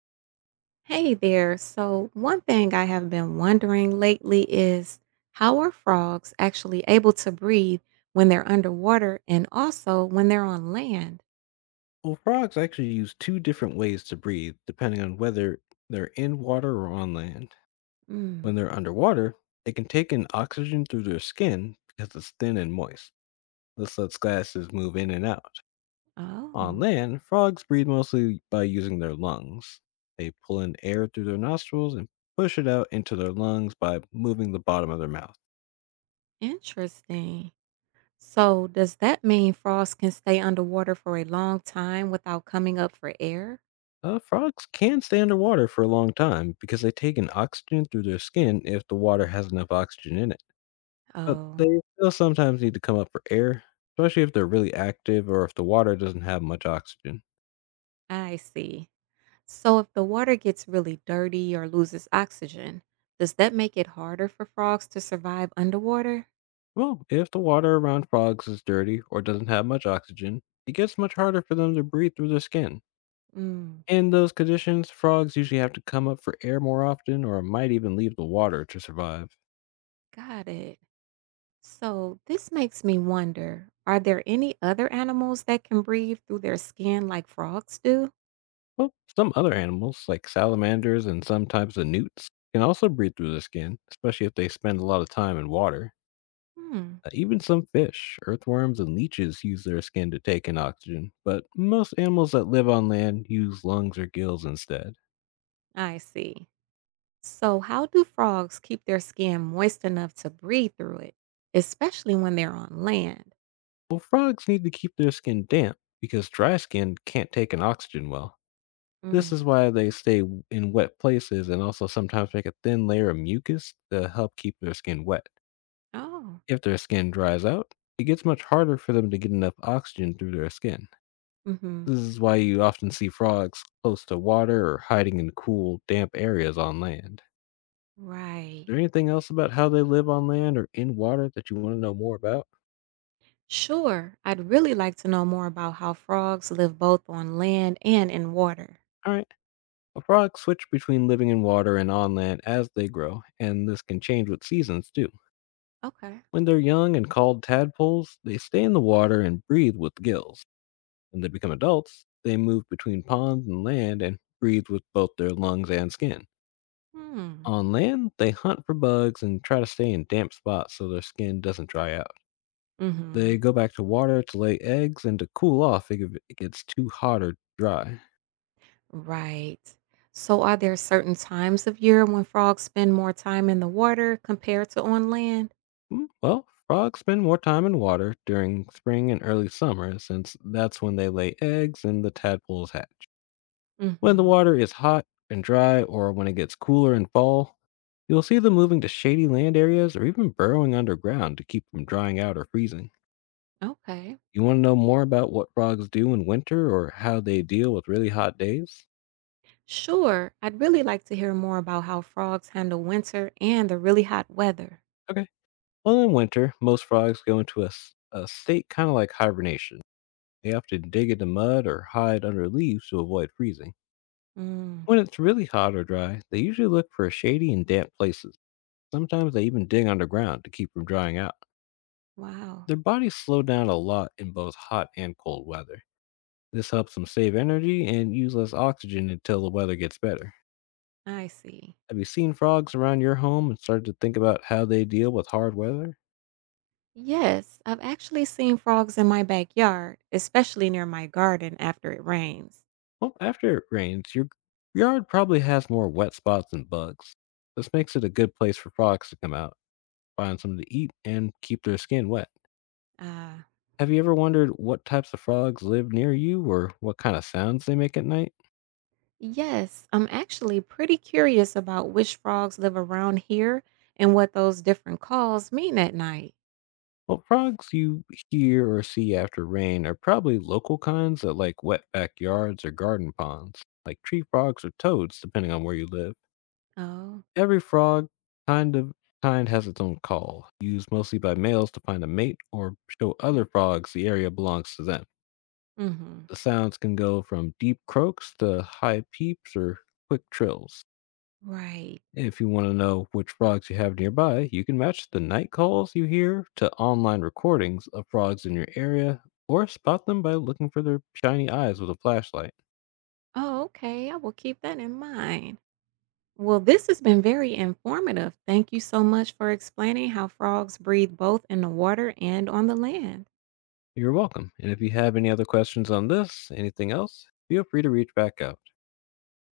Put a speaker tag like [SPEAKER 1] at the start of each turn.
[SPEAKER 1] Hey there. So, one thing I have been wondering lately is how are frogs actually able to breathe when they're underwater and also when they're on land?
[SPEAKER 2] Well, frogs actually use two different ways to breathe, depending on whether they're in water or on land.
[SPEAKER 1] Mm.
[SPEAKER 2] When they're underwater, they can take in oxygen through their skin because it's thin and moist. This lets gases move in and out. On
[SPEAKER 1] Oh,
[SPEAKER 2] land, frogs breathe mostly by using their lungs. They pull in air through their nostrils and push it out into their lungs by moving the bottom of their mouth.
[SPEAKER 1] interesting. So, does that mean frogs can stay underwater for a long time without coming up for air?
[SPEAKER 2] Frogs can stay underwater for a long time because they take in oxygen through their skin if the water has enough oxygen in it. But
[SPEAKER 1] Oh,
[SPEAKER 2] they still sometimes need to come up for air, especially if they're really active or if the water doesn't have much oxygen.
[SPEAKER 1] I see. So, if the water gets really dirty or loses oxygen, does that make it harder for frogs to survive underwater?
[SPEAKER 2] Well, if the water around frogs is dirty or doesn't have much oxygen, it gets much harder for them to breathe through their skin.
[SPEAKER 1] Mm.
[SPEAKER 2] In those conditions, frogs usually have to come up for air more often or might even leave the water to survive.
[SPEAKER 1] Got it. So this makes me wonder, are there any other animals that can breathe through their skin like frogs do?
[SPEAKER 2] Well, some other animals, like salamanders and some types of newts, can also breathe through their skin, especially if they spend a lot of time in water.
[SPEAKER 1] Hmm,
[SPEAKER 2] Even some fish, earthworms, and leeches use their skin to take in oxygen, but most animals that live on land use lungs or gills instead.
[SPEAKER 1] I see. So how do frogs keep their skin moist enough to breathe through it, especially when they're on land?
[SPEAKER 2] Well, frogs need to keep their skin damp because dry skin can't take in oxygen well. This is
[SPEAKER 1] Mm.
[SPEAKER 2] why they in wet places and also sometimes make a thin layer of mucus to help keep their skin wet.
[SPEAKER 1] Oh,
[SPEAKER 2] If their skin dries out, it gets much harder for them to get enough oxygen through their skin.
[SPEAKER 1] mm-hmm.
[SPEAKER 2] This is why you often see frogs close to water or hiding in cool, damp areas on land.
[SPEAKER 1] Right.
[SPEAKER 2] There anything else about how they live on land or in water that you want to know more about?
[SPEAKER 1] Sure. I'd really like to know more about how frogs live both on land and in water.
[SPEAKER 2] All right. Well, frogs switch between living in water and on land as they grow, and this can change with seasons too.
[SPEAKER 1] Okay.
[SPEAKER 2] When they're young and called tadpoles, they stay in the water and breathe with gills. When they become adults, they move between ponds and land and breathe with both their lungs and skin.
[SPEAKER 1] Hmm.
[SPEAKER 2] On land, they hunt for bugs and try to stay in damp spots so their skin doesn't dry out.
[SPEAKER 1] Mm-hmm.
[SPEAKER 2] They go back to water to lay eggs and to cool off if it gets too hot or dry.
[SPEAKER 1] Right. So, are there certain times of year when frogs spend more time in the water compared to on land?
[SPEAKER 2] Well, frogs spend more time in water during spring and early summer since that's when they lay eggs and the tadpoles hatch. When the
[SPEAKER 1] Hmm.
[SPEAKER 2] water is hot and dry, or when it gets cooler in fall, you'll see them moving to shady land areas or even burrowing underground to keep from drying out or freezing.
[SPEAKER 1] Okay.
[SPEAKER 2] You want to know more about what frogs do in winter or how they deal with really hot days?
[SPEAKER 1] Sure. I'd really like to hear more about how frogs handle winter and the really hot weather.
[SPEAKER 2] Okay. Well, in winter, most frogs go into a state kind of like hibernation. They often dig into mud or hide under leaves to avoid freezing.
[SPEAKER 1] Mm,
[SPEAKER 2] When it's really hot or dry, they usually look for shady and damp places. Sometimes they even dig underground to keep from drying out.
[SPEAKER 1] wow.
[SPEAKER 2] Their bodies slow down a lot in both hot and cold weather. This helps them save energy and use less oxygen until the weather gets better.
[SPEAKER 1] I see.
[SPEAKER 2] Have you seen frogs around your home and started to think about how they deal with hard weather?
[SPEAKER 1] Yes, I've actually seen frogs in my backyard, especially near my garden after it rains.
[SPEAKER 2] Well, after it rains, your yard probably has more wet spots and bugs. This makes it a good place for frogs to come out, find something to eat, and keep their skin wet.
[SPEAKER 1] Ah.
[SPEAKER 2] Have you ever wondered what types of frogs live near you or what kind of sounds they make at night?
[SPEAKER 1] Yes, I'm actually pretty curious about which frogs live around here and what those different calls mean at night.
[SPEAKER 2] Well, frogs you hear or see after rain are probably local kinds that like wet backyards or garden ponds, like tree frogs or toads, depending on where you live.
[SPEAKER 1] Oh,
[SPEAKER 2] Every frog kind of kind has its own call, used mostly by males to find a mate or show other frogs the area belongs to them.
[SPEAKER 1] mm-hmm.
[SPEAKER 2] The sounds can go from deep croaks to high peeps or quick trills.
[SPEAKER 1] Right.
[SPEAKER 2] If you want to know which frogs you have nearby, you can match the night calls you hear to online recordings of frogs in your area or spot them by looking for their shiny eyes with a flashlight.
[SPEAKER 1] Oh, okay. I will keep that in mind. Well, this has been very informative. Thank you so much for explaining how frogs breathe both in the water and on the land.
[SPEAKER 2] You're welcome. And if you have any other questions on this, anything else, feel free to reach back out.